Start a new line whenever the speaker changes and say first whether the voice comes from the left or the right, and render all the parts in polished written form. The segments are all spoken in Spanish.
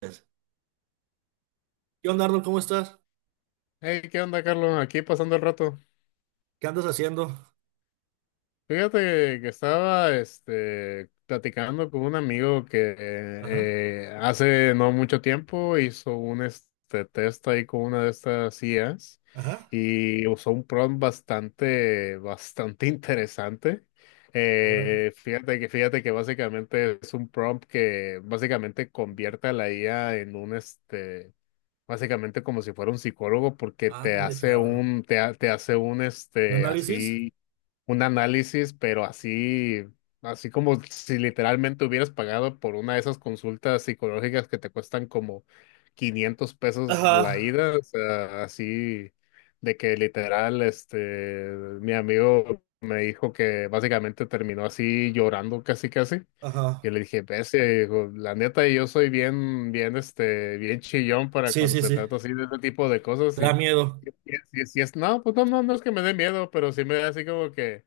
right: ¿Qué onda, Arnold? ¿Cómo estás?
left: Hey, ¿qué onda, Carlos? Aquí pasando el rato.
right: ¿Qué andas haciendo?
left: Fíjate que estaba platicando con un amigo que
right: Ajá,
left: hace no mucho tiempo hizo un test ahí con una de estas IAs
right: ajá.
left: y usó un prompt bastante, bastante interesante.
right: Ahora,
left: Fíjate que básicamente es un prompt que básicamente convierte a la IA en un este. Básicamente como si fuera un psicólogo porque te
right: ande,
left: hace
right: cabrón.
left: un, te hace un,
right: ¿Un análisis?
left: así un análisis, pero así, así como si literalmente hubieras pagado por una de esas consultas psicológicas que te cuestan como 500 pesos
right: Ajá,
left: la ida. O sea, así de que literal, mi amigo me dijo que básicamente terminó así llorando casi casi. Y
right: ajá.
left: le dije, pese, dijo, la neta, yo soy bien, bien, bien chillón para
right: Sí,
left: cuando
right: sí,
left: se
right: sí.
left: trata así de este tipo de
right: Te
left: cosas.
right: da
left: Y
right: miedo.
left: si si es, no, pues no, no, no es que me dé miedo, pero sí me da así como que,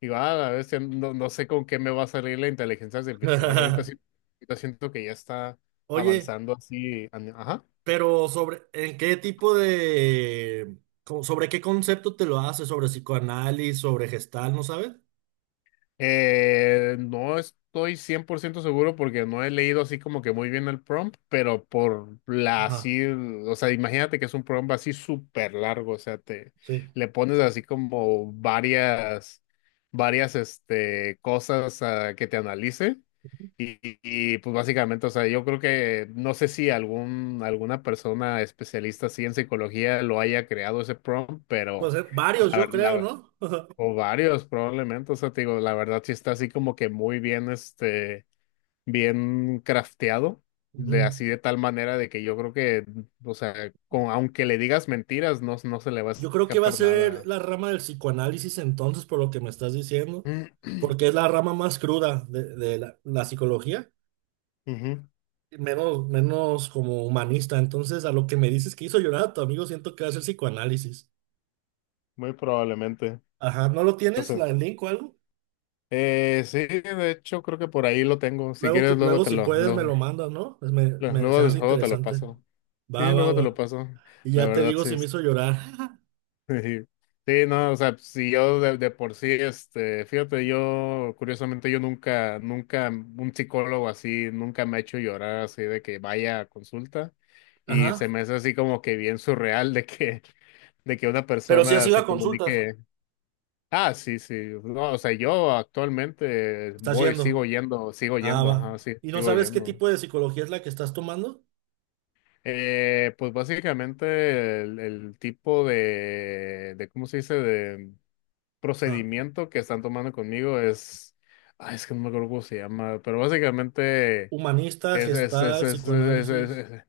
left: digo, ah, a veces no, no sé con qué me va a salir la inteligencia artificial. Ahorita sí, ahorita siento que ya está
right: Oye,
left: avanzando así. Ajá.
right: pero sobre, ¿en qué tipo de, sobre qué concepto te lo haces? ¿Sobre psicoanálisis? ¿Sobre gestal? ¿No sabes?
left: No estoy 100% seguro porque no he leído así como que muy bien el prompt, pero por la
right: Ajá,
left: así, o sea, imagínate que es un prompt así súper largo. O sea, te
right: sí.
left: le pones así como varias, varias, cosas a que te analice. Y, y, pues básicamente, o sea, yo creo que no sé si algún, alguna persona especialista así en psicología lo haya creado ese prompt,
right: Pues
left: pero
right: varios,
left: la
right: yo creo,
left: verdad,
right: ¿no?
left: o varios, probablemente. O sea, te digo, la verdad sí está así como que muy bien, bien crafteado, de
right: Ujú.
left: así de tal manera de que yo creo que, o sea, con, aunque le digas mentiras, no, no se le va a
right: Yo creo que va a
left: escapar
right: ser
left: nada.
right: la rama del psicoanálisis entonces, por lo que me estás diciendo,
left: Ujú.
right: porque es la rama más cruda de la psicología, menos, menos como humanista. Entonces, a lo que me dices que hizo llorar a tu amigo, siento que va a ser psicoanálisis.
left: Muy probablemente.
right: Ajá, ¿no lo
left: O
right: tienes?
left: sea,
right: ¿La, el link o algo?
left: sí, de hecho creo que por ahí lo tengo. Si
right: Luego,
left: quieres, luego
right: luego
left: te
right: si
left: lo,
right: puedes, me
left: luego,
right: lo mandas, ¿no? Pues se
left: luego
right: hace
left: luego te lo
right: interesante.
left: paso. Sí,
right: Va, va,
left: luego te lo
right: va.
left: paso.
right: Y
left: La
right: ya te
left: verdad,
right: digo
left: sí.
right: si me hizo llorar.
left: Sí, sí no, o sea, si yo de por sí, fíjate, yo, curiosamente, yo nunca, nunca, un psicólogo así, nunca me ha hecho llorar así de que vaya a consulta y se
right: Ajá.
left: me hace así como que bien surreal de que una
right: Pero si has
left: persona
right: ido
left: se
right: a consultas,
left: comunique. Ah, sí, sí, no, o sea, yo actualmente
right: estás
left: voy,
right: yendo.
left: sigo
right: Ah,
left: yendo,
right: va.
left: ajá, sí,
right: ¿Y no
left: sigo
right: sabes qué
left: yendo.
right: tipo de psicología es la que estás tomando?
left: Pues básicamente el tipo de, ¿cómo se dice?
right: Ah.
left: Procedimiento que están tomando conmigo es, ay, es que no me acuerdo cómo se llama, pero básicamente
right: Humanista,
left: es, es, es,
right: gestal,
left: es, es, es-
right: psicoanálisis.
left: es- es-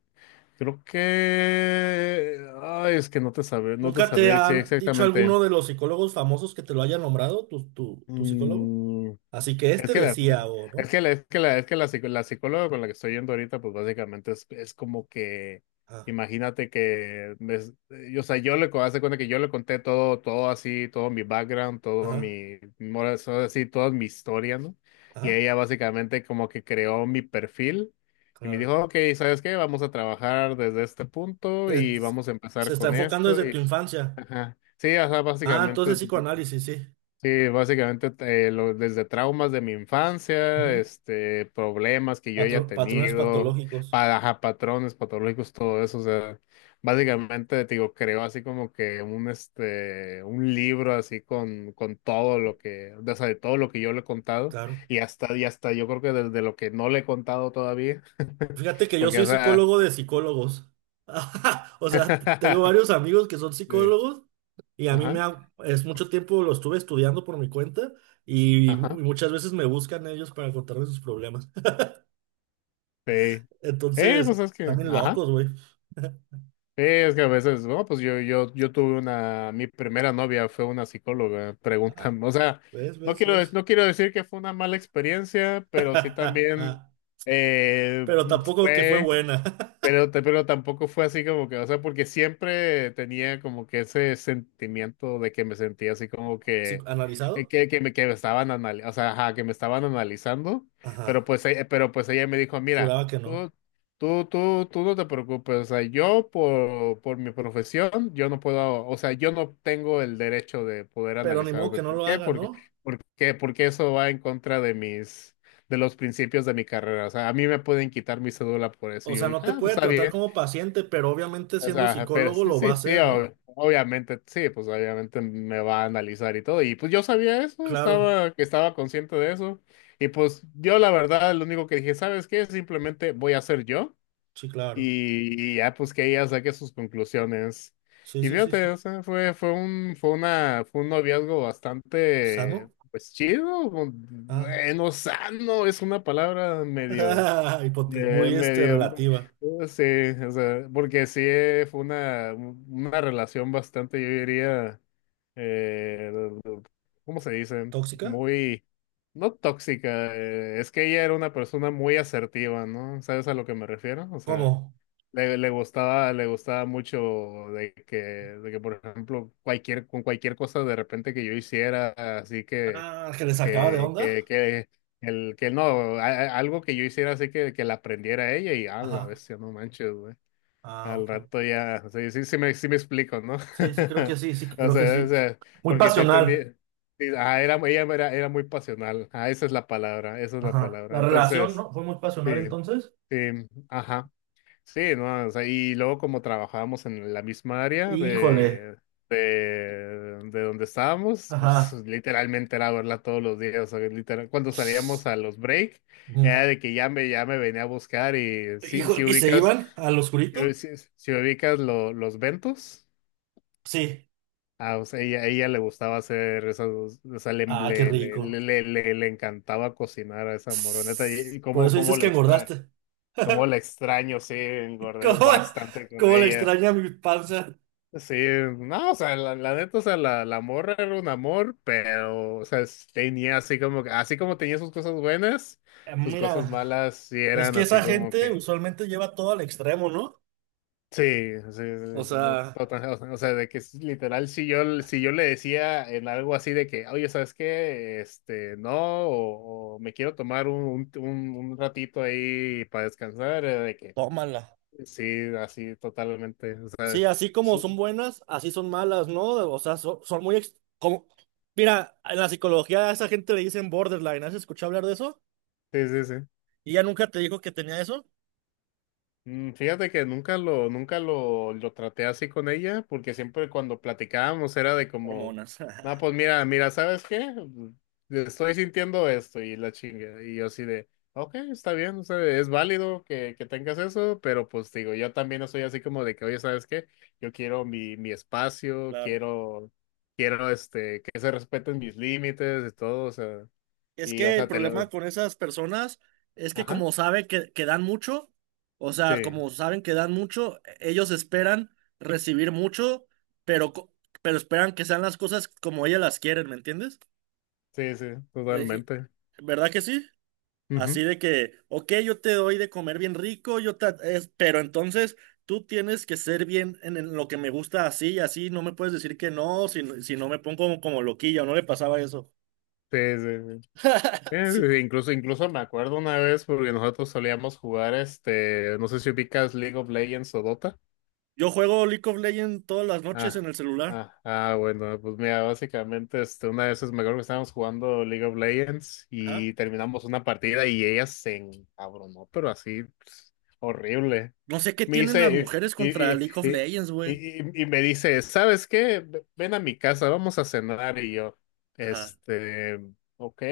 left: creo que, ay, es que no te sabría, no te
right: ¿Nunca te
left: sabría decir
right: han dicho
left: exactamente.
right: alguno de los psicólogos famosos que te lo haya nombrado, tu psicólogo?
left: Mm,
right: Así que
left: Es
right: este
left: que la,
right: decía, o no.
left: es que la, la psicóloga con la que estoy yendo ahorita, pues básicamente es como que,
right: Ah,
left: imagínate que, o sea, yo le, haz de cuenta que yo le conté todo, todo así, todo mi background, todo
right: ajá,
left: mi, todo así, toda mi historia, ¿no? Y
right: ajá,
left: ella básicamente como que creó mi perfil y me
right: claro.
left: dijo, ok, ¿sabes qué? Vamos a trabajar desde este punto
right: Te-
left: y vamos a
right: Se
left: empezar
right: está
left: con
right: enfocando
left: esto
right: desde tu
left: y,
right: infancia.
left: ajá. Sí, o sea,
right: Ah,
left: básicamente
right: entonces psicoanálisis, sí.
left: sí, básicamente desde traumas de mi infancia,
right: Ujú.
left: problemas que yo haya
right: Patrones
left: tenido,
right: patológicos,
left: ajá, patrones patológicos, todo eso, o sea, básicamente te digo, creo así como que un un libro así con todo lo que, o sea, de todo lo que yo le he contado
right: claro.
left: y hasta yo creo que desde lo que no le he contado todavía,
right: Fíjate que yo
left: porque,
right: soy
left: o sea,
right: psicólogo de psicólogos. O sea, tengo varios amigos que son
left: sí,
right: psicólogos. Y a mí me
left: ajá,
right: ha- es mucho tiempo lo estuve estudiando por mi cuenta, y
left: ajá,
right: muchas veces me buscan ellos para contarme sus problemas.
left: sí. Pues
right: Entonces,
left: es que,
right: también
left: ajá.
right: locos, güey.
left: Sí, es que a veces, no, pues yo tuve una, mi primera novia fue una psicóloga,
right: Ah,
left: preguntan, o sea,
right: ¿ves,
left: no
right: ves,
left: quiero,
right: ves?
left: no quiero decir que fue una mala experiencia, pero sí también eh,
right: Pero tampoco que fue
left: fue.
right: buena.
left: Pero, pero tampoco fue así como que, o sea, porque siempre tenía como que ese sentimiento de que me sentía así como
right: Sí, ¿analizado?
left: que me estaban analizando, o sea, ajá, que me estaban analizando, pero
right: Ajá.
left: pues, pero pues ella me dijo, mira,
right: Juraba que no.
left: tú no te preocupes, o sea, yo por mi profesión, yo no puedo, o sea, yo no tengo el derecho de poder
right: Pero ni
left: analizar
right: modo
left: de
right: que no
left: por
right: lo
left: qué,
right: haga,
left: porque,
right: ¿no?
left: porque, porque eso va en contra de mis de los principios de mi carrera. O sea, a mí me pueden quitar mi cédula por eso.
right: O
left: Y yo
right: sea,
left: dije,
right: no te
left: ah, pues
right: puede
left: está
right: tratar
left: bien.
right: como paciente, pero obviamente
left: O
right: siendo
left: sea, pero
right: psicólogo
left: sí,
right: lo va a
left: sí, sí,
right: hacer, ¿no?
left: obviamente, sí, pues obviamente me va a analizar y todo. Y pues yo sabía eso,
right: Claro,
left: estaba, que estaba consciente de eso. Y pues yo la verdad, lo único que dije, ¿sabes qué? Simplemente voy a ser yo.
right: sí, claro.
left: Y ya pues que ella saque sus conclusiones.
right: Sí,
left: Y
right: sí, sí,
left: fíjate,
right: sí.
left: o sea, fue, fue un, fue una, fue un noviazgo bastante,
right: ¿Sano?
left: pues chido,
right: Ah.
left: bueno, sano, es una palabra medio, eh,
right: Muy este,
left: medio,
right: relativa.
left: sí, o sea, porque sí fue una relación bastante, yo diría, eh, ¿cómo se dice?
right: ¿Tóxica?
left: Muy, no tóxica, es que ella era una persona muy asertiva, ¿no? ¿Sabes a lo que me refiero? O sea,
right: ¿Cómo?
left: le, le gustaba mucho de que, por ejemplo, cualquier, con cualquier cosa de repente que yo hiciera, así
right: Ah, que le sacaba de onda.
left: que el, que no, algo que yo hiciera así que la aprendiera ella y a la
right: Ajá.
left: bestia, no manches, güey.
right: Ah,
left: Al
right: ok.
left: rato ya, sí, sí, sí me explico, ¿no?
right: Sí, sí, creo que sí, sí, creo que
left: O
right: sí.
left: sea,
right: Muy
left: porque sí entendí,
right: pasional.
left: sí, ah, era, ella era, era muy pasional, ah, esa es la palabra, esa es la
right: Ajá.
left: palabra.
right: La relación,
left: Entonces,
right: ¿no? Fue muy
left: sí,
right: pasional entonces.
left: sí, ajá. Sí, no, o sea, y luego como trabajábamos en la misma área
right: Híjole.
left: de donde estábamos, pues
right: Ajá.
left: literalmente era verla todos los días, o sea, literal, cuando salíamos a los break,
right: Mm.
left: era de que ya me venía a buscar y si,
right: Híjole,
left: si
right: ¿y se
left: ubicas,
right: iban al oscurito?
left: si, si ubicas los ventos,
right: Sí.
left: ah, o sea, ella le gustaba hacer esas, o sea, le,
right: Ah, qué
left: le, le,
right: rico.
left: le, le encantaba cocinar a esa moroneta y
right: Por
left: cómo,
right: eso
left: cómo
right: dices que
left: la extrae.
right: engordaste.
left: Cómo la extraño, sí, engordé
right: ¿Cómo,
left: bastante con
right: cómo le
left: ella.
right: extraña mi panza?
left: Sí, no, o sea, la neta, o sea, la morra era un amor, pero, o sea, tenía así como, así como tenía sus cosas buenas, sus cosas
right: Mira,
left: malas sí
right: es
left: eran
right: que esa
left: así como
right: gente
left: que,
right: usualmente lleva todo al extremo, ¿no?
left: sí, sí,
right: O
left: sí, sí, no
right: sea,
left: o sea, o sea, de que es literal, si yo, si yo le decía en algo así de que, oye, ¿sabes qué? Este, no, o me quiero tomar un ratito ahí para descansar, era de que,
right: tómala.
left: sí, así totalmente, o sea,
right: Sí, así como
left: su-
right: son buenas, así son malas, ¿no? O sea, son, muy... Como... Mira, en la psicología a esa gente le dicen borderline. ¿Has escuchado hablar de eso?
left: sí, sí, sí.
right: ¿Y ya nunca te dijo que tenía eso?
left: Fíjate que nunca lo, nunca lo, lo traté así con ella, porque siempre cuando platicábamos era de como,
right: Hormonas,
left: no, pues mira, mira, ¿sabes qué? Estoy sintiendo esto y la chinga. Y yo así de, ok, está bien, o sea, es válido que tengas eso, pero pues digo, yo también no soy así como de que, oye, ¿sabes qué? Yo quiero mi, mi espacio,
right: claro.
left: quiero, quiero que se respeten mis límites y todo, o sea,
right: Es
left: y o
right: que el
left: sea, te
right: problema
left: lo,
right: con esas personas es que
left: ajá,
right: como sabe que dan mucho, o sea,
left: sí,
right: como saben que dan mucho, ellos esperan recibir mucho, pero, pero esperan que sean las cosas como ellas las quieren, ¿me entiendes?
left: sí, sí,
right: Eh,
left: totalmente.
right: y- ¿Verdad que sí? Así
left: Ujú.
right: de que, ok, yo te doy de comer bien rico, pero entonces tú tienes que ser bien en lo que me gusta así y así, no me puedes decir que no, si, si no me pongo como, como loquilla, no le pasaba eso.
left: Sí, sí, sí.
right: Sí.
left: Incluso, incluso me acuerdo una vez porque nosotros solíamos jugar no sé si ubicas League of Legends o Dota.
right: Yo juego League of Legends todas las noches en
left: Ah,
right: el celular.
left: ah, ah, bueno, pues mira, básicamente una vez es me acuerdo que estábamos jugando League of Legends
right: Ajá.
left: y terminamos una partida y ella se encabronó, pero así pues, horrible.
right: No sé qué
left: Me
right: tienen las
left: dice,
right: mujeres contra League of Legends,
left: y,
right: güey.
left: y me dice, ¿sabes qué? Ven a mi casa, vamos a cenar y yo,
right: Ajá.
left: este, ok.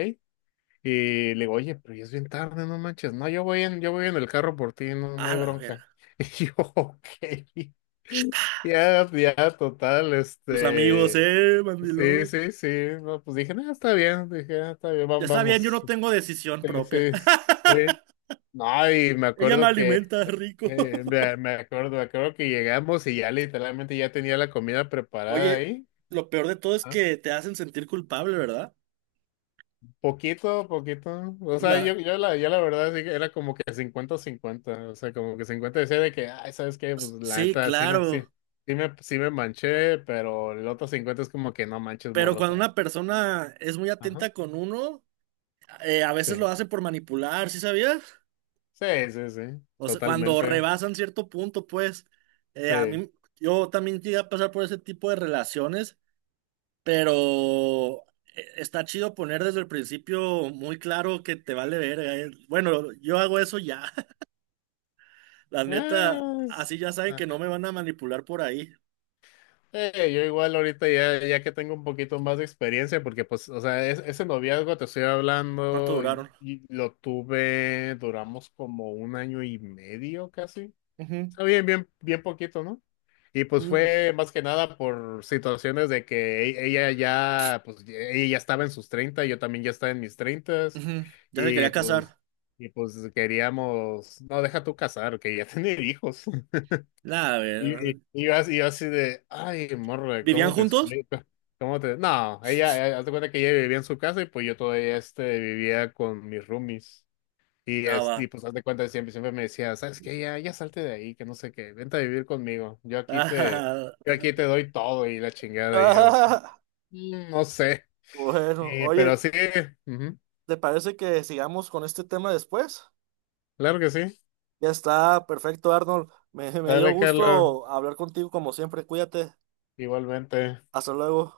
left: Y le digo, oye, pero ya es bien tarde, no manches. No, yo voy en el carro por ti, no,
right: A
left: no hay
right: la
left: bronca.
right: verga.
left: Y yo, ok. Ya, ya, total,
right: Tus amigos,
left: este. Sí,
right: mandilón.
left: sí, sí. No, pues dije, no, está bien. Dije, "Ah, está bien,
right: Ya está bien, yo
left: vamos.
right: no tengo decisión
left: Sí,
right: propia.
left: sí, sí. No, y me
right: Ella me
left: acuerdo que.
right: alimenta rico.
left: Me, me acuerdo que llegamos y ya literalmente ya tenía la comida preparada
right: Oye,
left: ahí.
right: lo peor de todo es
left: ¿Ah?
right: que te hacen sentir culpable, ¿verdad?
left: Poquito, poquito. O sea, yo,
right: La...
left: yo, la, yo la verdad sí que era como que 50 cincuenta. O sea, como que 50 decía de que, ay, ¿sabes qué? Pues la
right: Sí,
left: neta
right: claro.
left: sí me manché, pero el otro 50 es como que no manches
right: Pero
left: morro, o
right: cuando
left: sea.
right: una persona es muy
left: Ajá.
right: atenta con uno, a veces lo
left: Sí.
right: hace por manipular, ¿sí sabías?
left: Sí, sí, sí.
right: O sea, cuando
left: Totalmente.
right: rebasan cierto punto, pues, a
left: Sí.
right: mí, yo también llegué a pasar por ese tipo de relaciones, pero está chido poner desde el principio muy claro que te vale verga. Bueno, yo hago eso ya. La neta,
left: Ah, es-
right: así ya saben
left: ah,
right: que no me van a manipular por ahí.
left: yo igual ahorita ya, ya que tengo un poquito más de experiencia, porque pues, o sea, ese noviazgo te estoy
right: ¿Cuánto
left: hablando,
right: duraron?
left: y lo tuve, duramos como un año y medio casi.
right: Ujú,
left: Ah, bien, bien, bien poquito, ¿no? Y pues
right: u-
left: fue más que nada por situaciones de que ella ya, pues ella ya estaba en sus 30, yo también ya estaba en mis 30
right: ujú. Ya se
left: y
right: quería
left: pues,
right: casar.
left: y pues queríamos, no, deja tú casar, que ya tener hijos.
right: Nah, a
left: Y,
right: ver.
left: y yo así de, ay, morra,
right: ¿Vivían
left: ¿cómo te
right: juntos?
left: explico? ¿Cómo te...? No, ella, haz de cuenta que ella vivía en su casa y pues yo todavía vivía con mis roomies. Y,
right: Ah, va.
left: y pues haz de cuenta, siempre, siempre me decía, ¿sabes qué? Ya, ya salte de ahí, que no sé qué, vente a vivir conmigo,
right: Ah,
left: yo aquí te doy todo y la chingada, y yo,
right: ah,
left: "Mm, no sé,
right: bueno,
left: y, pero
right: oye,
left: sí, ujú,
right: ¿te parece que sigamos con este tema después?
left: claro que sí,
right: Ya está, perfecto, Arnold. Me dio
left: dale, Carlos,
right: gusto hablar contigo como siempre. Cuídate.
left: igualmente.
right: Hasta luego.